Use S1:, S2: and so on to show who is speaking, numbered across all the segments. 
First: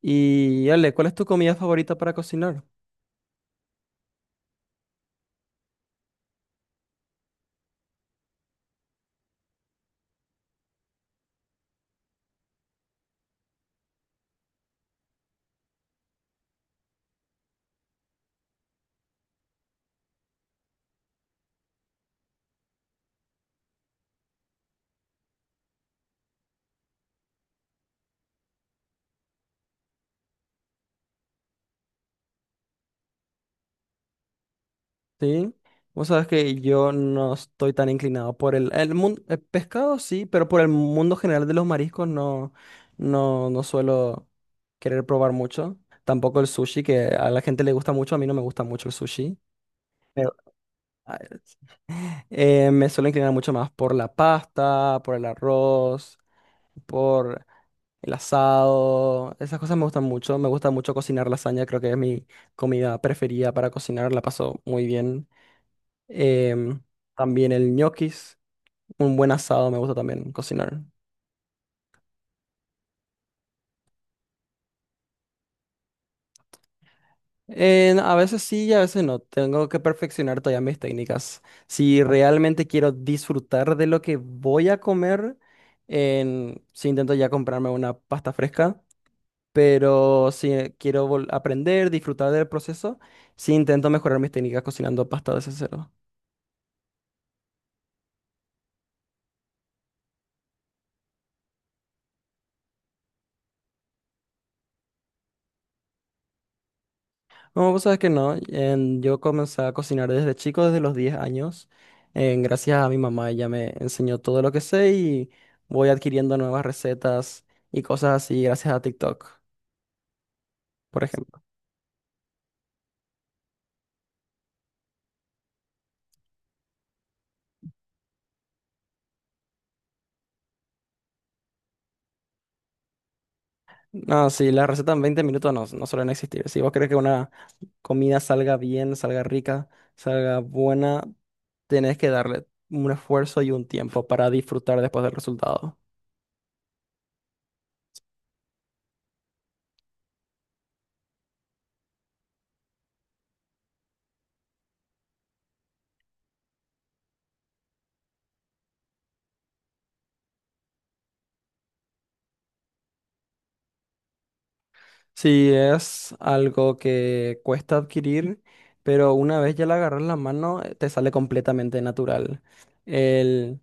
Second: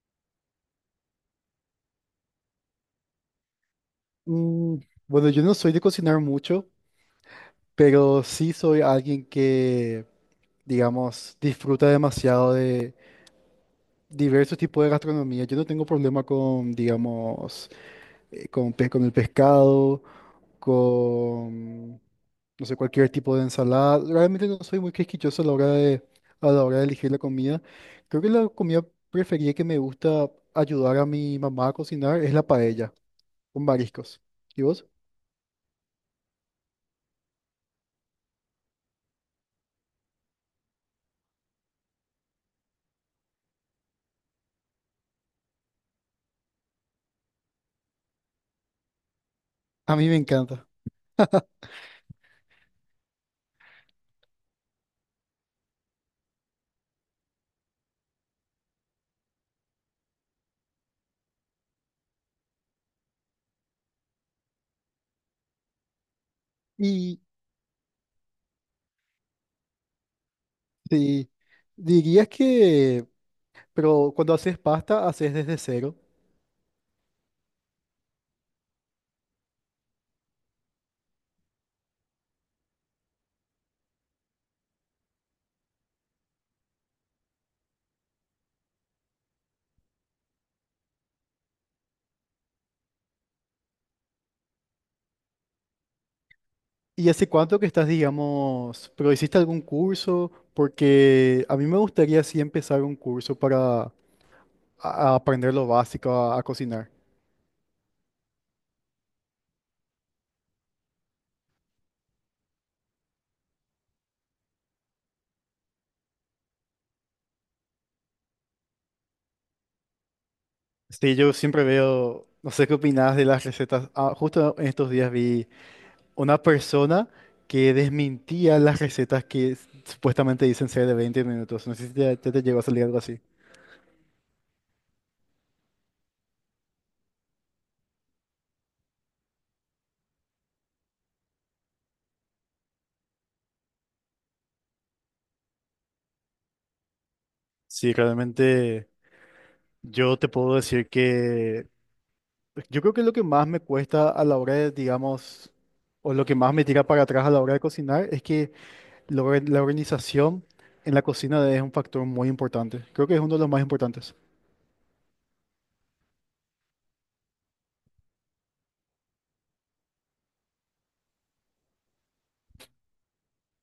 S1: Y Ale, ¿cuál es tu comida favorita para cocinar?
S2: Mm, bueno, yo no soy de cocinar mucho, pero sí soy alguien que, digamos, disfruta demasiado de diversos tipos de gastronomía. Yo no tengo problema con, digamos, con el pescado, con, no sé, cualquier tipo de ensalada. Realmente no soy muy quisquilloso a la hora de elegir la comida. Creo que la comida preferida que me gusta ayudar a mi mamá a cocinar es la paella con mariscos. ¿Y vos?
S1: Sí. Vos sabes que yo no estoy tan inclinado por el mundo, el pescado sí, pero por el mundo general de los mariscos no, no, no suelo querer probar mucho. Tampoco el sushi, que a la gente le gusta mucho, a mí no me gusta mucho el sushi.
S2: A mí me
S1: Pero,
S2: encanta.
S1: ah, me suelo inclinar mucho más por la pasta, por el arroz, por el asado, esas cosas me gustan mucho. Me gusta mucho cocinar lasaña, creo que es mi comida preferida para cocinar, la paso muy bien. Em,
S2: Y
S1: También el ñoquis, un buen asado me gusta también cocinar.
S2: Sí, dirías que, pero cuando haces pasta, haces desde cero.
S1: A veces sí y a veces no. Tengo que perfeccionar todavía mis técnicas. Si realmente quiero disfrutar de lo que voy a comer, si intento ya comprarme una pasta fresca. Pero si quiero aprender, disfrutar del proceso, sí intento mejorar mis técnicas cocinando pasta desde cero.
S2: ¿Y hace cuánto que estás, digamos, pero hiciste algún curso? Porque a mí me gustaría sí empezar un curso para a aprender lo básico a cocinar.
S1: No, vos sabes que no. Yo comencé a cocinar desde chico, desde los 10 años. Gracias a mi mamá, ella me enseñó todo lo que sé y voy adquiriendo nuevas recetas y cosas así gracias a TikTok, por
S2: Sí, yo
S1: ejemplo.
S2: siempre veo, no sé qué opinas de las recetas. Ah, justo en estos días vi una persona que desmentía las recetas que supuestamente dicen ser de 20 minutos. No sé si ya te llegó a salir algo así.
S1: No, sí, las recetas en 20 minutos no, no suelen existir. Si vos querés que una comida salga bien, salga rica, salga buena, tenés que darle un esfuerzo y un tiempo para disfrutar después del resultado.
S2: Sí, realmente. Yo te puedo decir que yo creo que lo que más me cuesta a la hora de, digamos, o lo que más me tira para atrás a la hora de cocinar es que la organización en la cocina es un factor muy importante. Creo que es uno de los más importantes.
S1: Sí, es algo que cuesta adquirir, pero una vez ya le agarras la mano, te sale completamente natural. El,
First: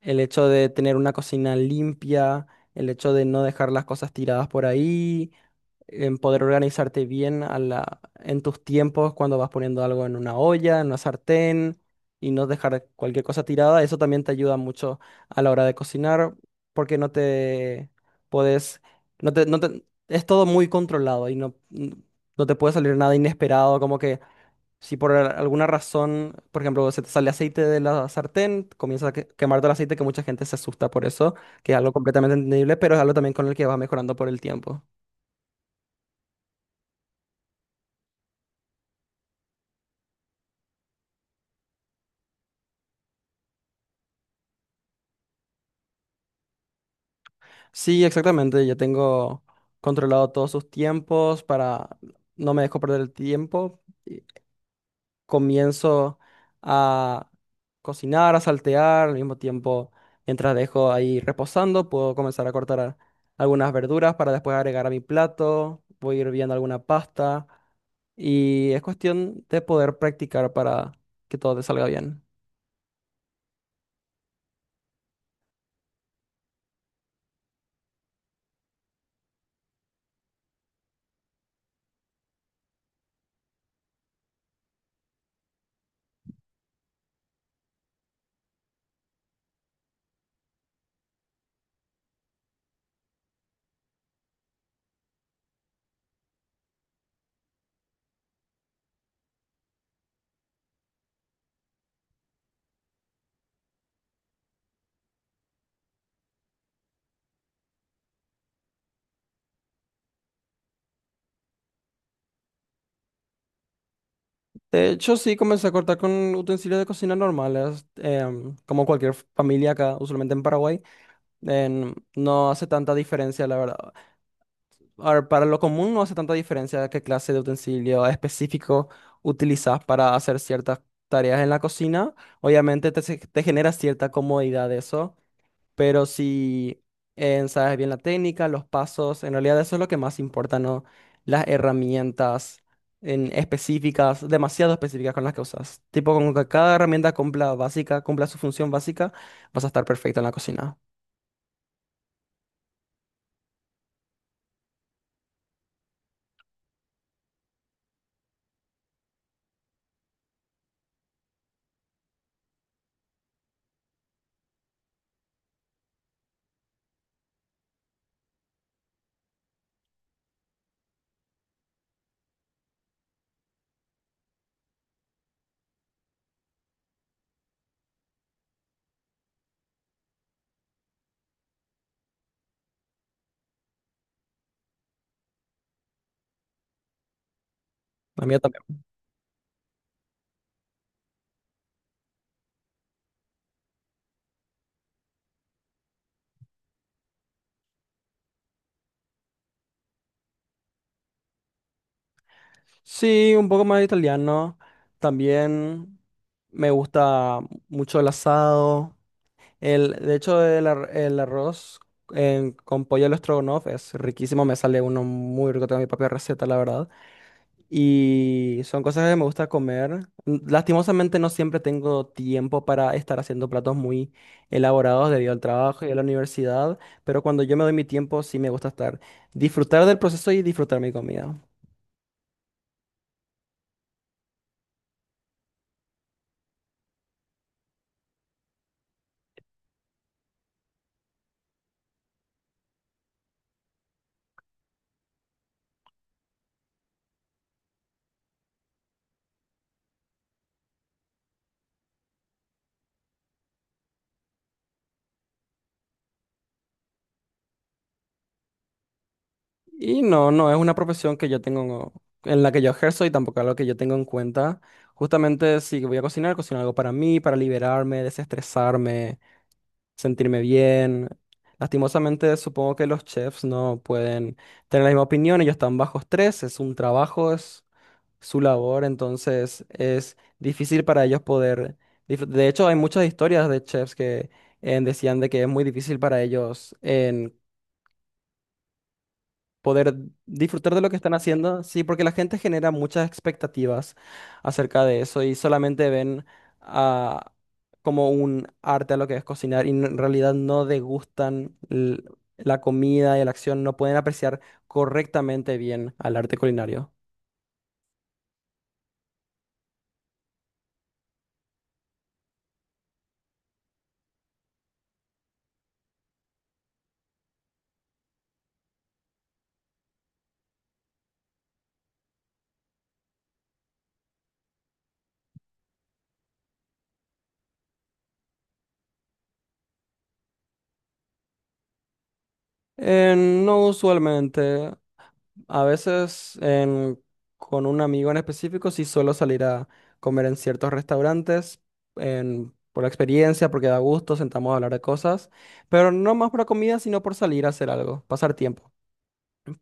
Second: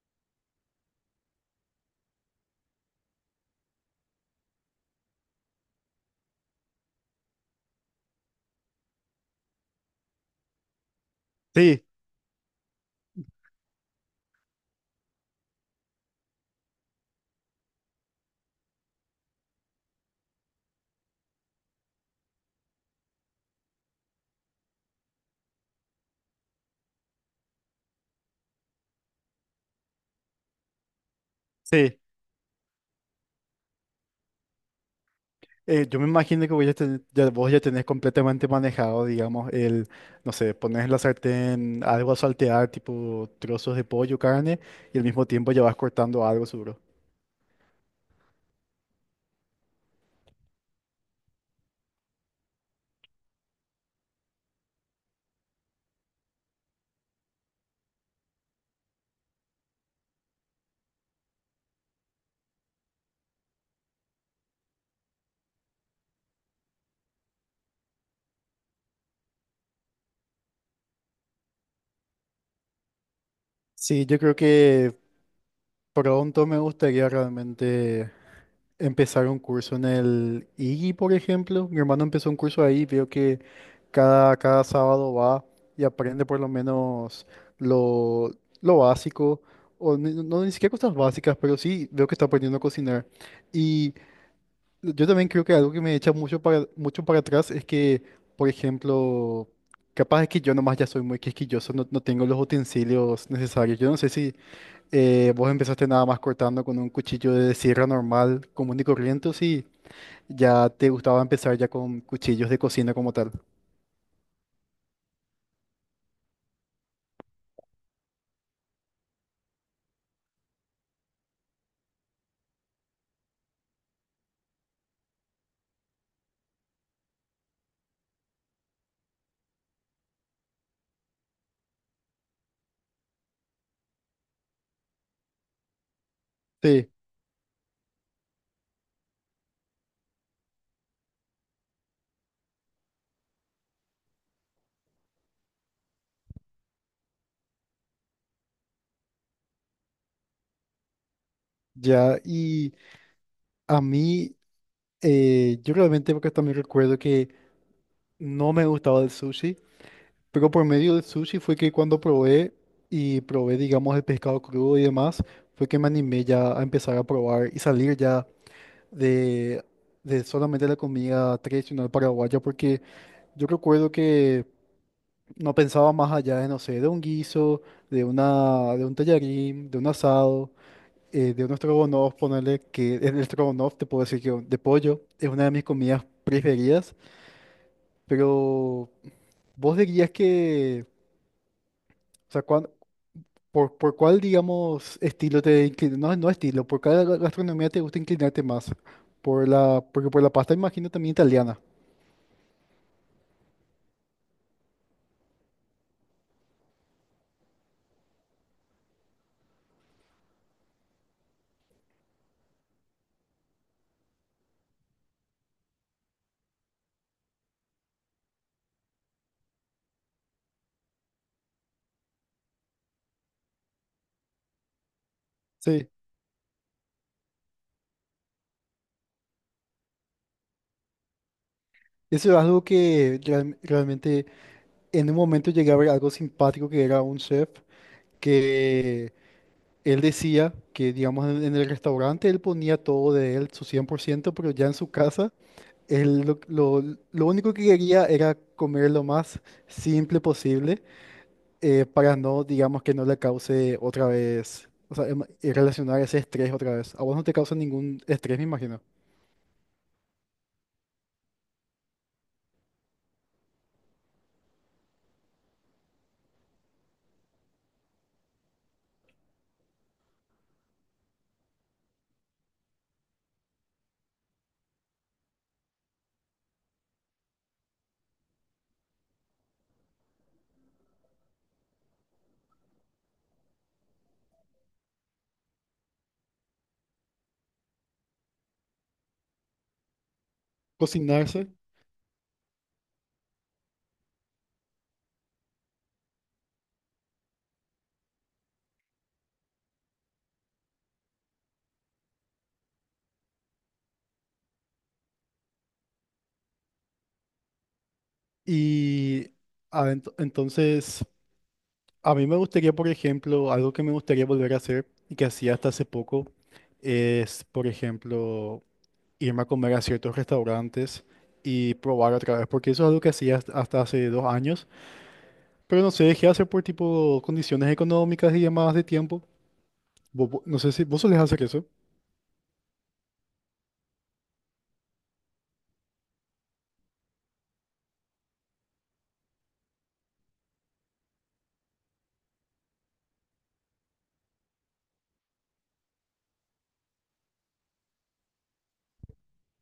S1: el hecho de tener una cocina limpia, el hecho de no dejar las cosas tiradas por ahí, en poder organizarte bien a en tus tiempos cuando vas poniendo algo en una olla, en una sartén
S2: Sí,
S1: y no dejar cualquier cosa tirada. Eso también te ayuda mucho a la hora de cocinar porque no te puedes, no te- es todo muy controlado y no, no te puede salir nada inesperado, como que si por alguna razón, por ejemplo, se te sale aceite de la sartén, comienza a quemarte el aceite, que mucha gente se asusta por eso, que es algo
S2: sí.
S1: completamente entendible, pero es algo también con el que vas mejorando por el tiempo.
S2: Yo me imagino que vos ya tenés completamente manejado, digamos, el, no sé, pones en la sartén algo a saltear, tipo trozos de pollo, carne, y al mismo tiempo ya vas cortando algo seguro.
S1: Sí, exactamente. Ya tengo controlado todos sus tiempos para no me dejo perder el tiempo. Comienzo a cocinar, a saltear, al mismo tiempo, mientras dejo ahí reposando, puedo comenzar a cortar algunas verduras para después agregar a mi plato. Voy hirviendo alguna pasta y es cuestión de poder practicar para que todo te salga bien.
S2: Sí, yo creo que pronto me gustaría realmente empezar un curso en el IGI, por ejemplo. Mi hermano empezó un curso ahí, veo que cada sábado va y aprende por lo menos lo, lo básico, o no, ni siquiera cosas básicas, pero sí veo que está aprendiendo a cocinar. Yo también creo que algo que me echa mucho para atrás es que, por ejemplo, capaz es que yo nomás ya soy muy quisquilloso, no tengo los utensilios necesarios. Yo no sé si vos empezaste nada más cortando con un cuchillo de sierra normal, común y corriente, o si ya te gustaba empezar ya con cuchillos de cocina como tal.
S1: De hecho, sí, comencé a cortar con utensilios de cocina normales, como cualquier familia acá, usualmente en Paraguay. No hace tanta diferencia, la verdad. A ver, para lo común no hace tanta diferencia qué clase de utensilio específico utilizas para hacer ciertas tareas en la cocina. Obviamente te genera cierta comodidad eso. Pero si
S2: Sí,
S1: sabes bien la técnica, los pasos, en realidad eso es lo que más importa, ¿no? Las herramientas en específicas, demasiado específicas con las que usas. Tipo, con que cada herramienta cumpla básica, cumpla su función básica, vas a estar perfecto en la cocina.
S2: ya. Y a mí, yo realmente porque también recuerdo que no me gustaba el sushi. Pero por medio del sushi fue que cuando probé y probé, digamos, el pescado crudo y demás, fue que me animé ya a empezar a probar y salir ya de, de, solamente la comida tradicional paraguaya, porque yo recuerdo que no pensaba más allá de, no sé, de un guiso, de un tallarín, de un asado, de un estrogonoff, ponerle que el estrogonoff, te puedo decir que de pollo es una de mis comidas preferidas,
S1: La mía también.
S2: pero vos dirías que... O sea, ¿Por cuál, digamos, estilo te inclinas? No, no estilo, ¿por cuál gastronomía te gusta inclinarte más? Porque por la pasta imagino también italiana.
S1: Sí, un poco más italiano. También me gusta mucho el asado. De hecho, el arroz con pollo al estrogonoff es riquísimo. Me sale uno muy rico. Tengo mi propia receta, la verdad. Y son cosas que me gusta comer. Lastimosamente no siempre tengo tiempo para estar haciendo platos muy elaborados debido al trabajo
S2: Sí.
S1: y a la universidad, pero cuando yo me doy mi tiempo sí me gusta estar, disfrutar del proceso y disfrutar mi comida.
S2: Eso es algo que realmente en un momento llegué a ver algo simpático que era un chef que él decía que, digamos, en el restaurante él ponía todo de él, su 100%, pero ya en su casa él lo, lo único que quería era comer lo más simple posible, para no, digamos, que no le cause otra vez, o sea, relacionar ese estrés otra vez. A vos no te causa ningún estrés, me imagino.
S1: Y no, no es una profesión que yo tengo, en la que yo ejerzo y tampoco algo que yo tengo en cuenta. Cuenta. Justamente si voy a cocinar, cocino algo para mí, para liberarme, desestresarme. Sentirme bien. Lastimosamente, supongo que los chefs no pueden tener la misma opinión, ellos están bajo estrés, es un trabajo, es su labor, entonces es difícil para ellos poder... De hecho, hay muchas historias de chefs que decían de que es muy difícil para ellos poder disfrutar de lo que están
S2: Cocinarse.
S1: haciendo. Sí, porque la gente genera muchas expectativas acerca de eso y solamente ven ah, como un arte a lo que es cocinar y en realidad no degustan la comida y la acción, no pueden apreciar correctamente bien al arte culinario.
S2: Y entonces, a mí me gustaría, por ejemplo, algo que me gustaría volver a hacer y que hacía hasta hace poco, es, por ejemplo, irme a comer a ciertos restaurantes y probar otra vez, porque eso es algo que hacía hasta hace 2 años, pero no sé, dejé de hacer por tipo condiciones económicas y demás de tiempo. No sé si vos solés hacer eso.
S1: No usualmente. A veces con un amigo en específico sí suelo salir a comer en ciertos restaurantes por la experiencia, porque da gusto, sentamos a hablar de cosas, pero no más por la comida, sino por salir a hacer algo, pasar tiempo.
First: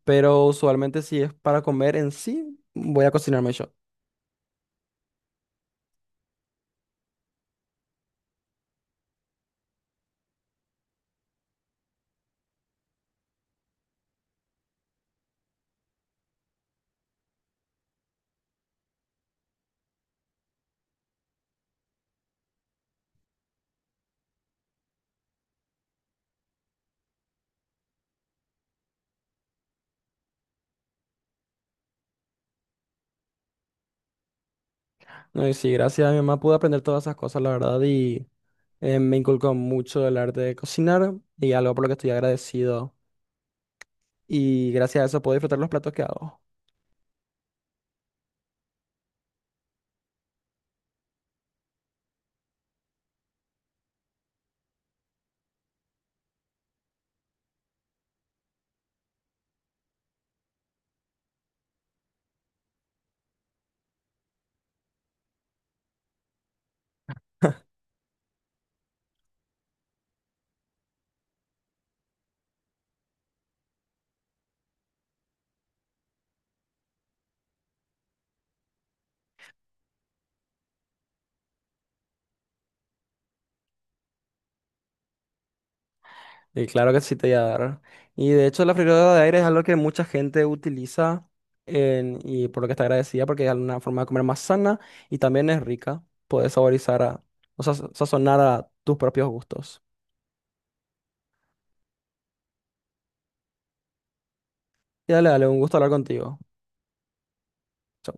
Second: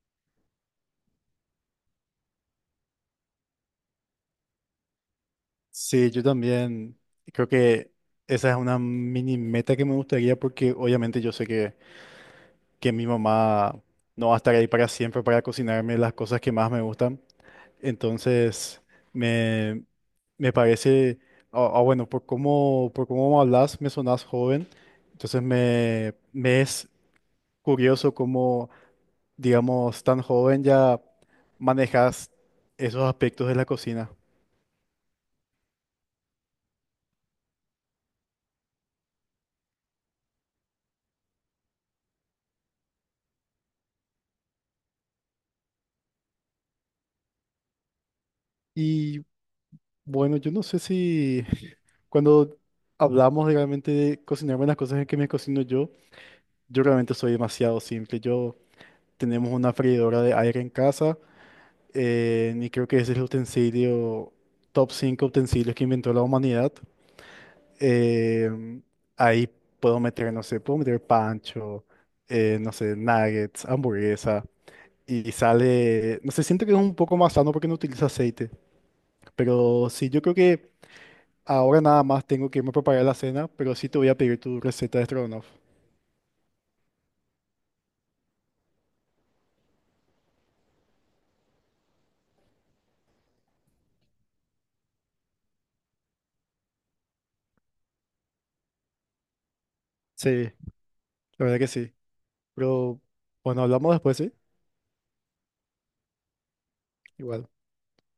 S1: Pero usualmente si es para comer en sí, voy a cocinarme yo.
S2: Sí, yo también creo que esa es una mini meta que me gustaría porque obviamente yo sé que, mi mamá no va a estar ahí para siempre para cocinarme las cosas que más me gustan. Entonces, me, me parece, bueno, por cómo hablas, me sonás joven. Entonces, me es curioso cómo, digamos, tan joven ya manejas esos aspectos de la cocina.
S1: No, y sí, gracias a mi mamá pude aprender todas esas cosas, la verdad, y me inculcó mucho el arte de cocinar y algo por lo que estoy agradecido. Y gracias a eso puedo disfrutar los platos que hago.
S2: Y Bueno, yo no sé si cuando hablamos de realmente de cocinar buenas cosas que me cocino yo realmente soy demasiado simple. Yo tenemos una freidora de aire en casa, y creo que ese es el utensilio, top 5 utensilios que inventó la humanidad. Em, ahí puedo meter, no sé, puedo meter pancho, no sé, nuggets, hamburguesa, y sale, no sé, siento que es un poco más sano porque no utiliza aceite, pero sí, yo creo que... Ahora nada más tengo que irme a preparar la cena, pero sí te voy a pedir tu receta de Strogonoff.
S1: Y claro que sí te voy a dar. Y de hecho la freidora de aire es algo que mucha gente utiliza y por lo que está agradecida porque es una forma de comer más sana y también es rica. Puedes saborizar a, o sea, sazonar a tus propios gustos.
S2: Sí, la verdad que sí. Pero bueno, hablamos después, ¿sí?
S1: Y dale, dale, un gusto hablar contigo.
S2: Igual.
S1: Chau.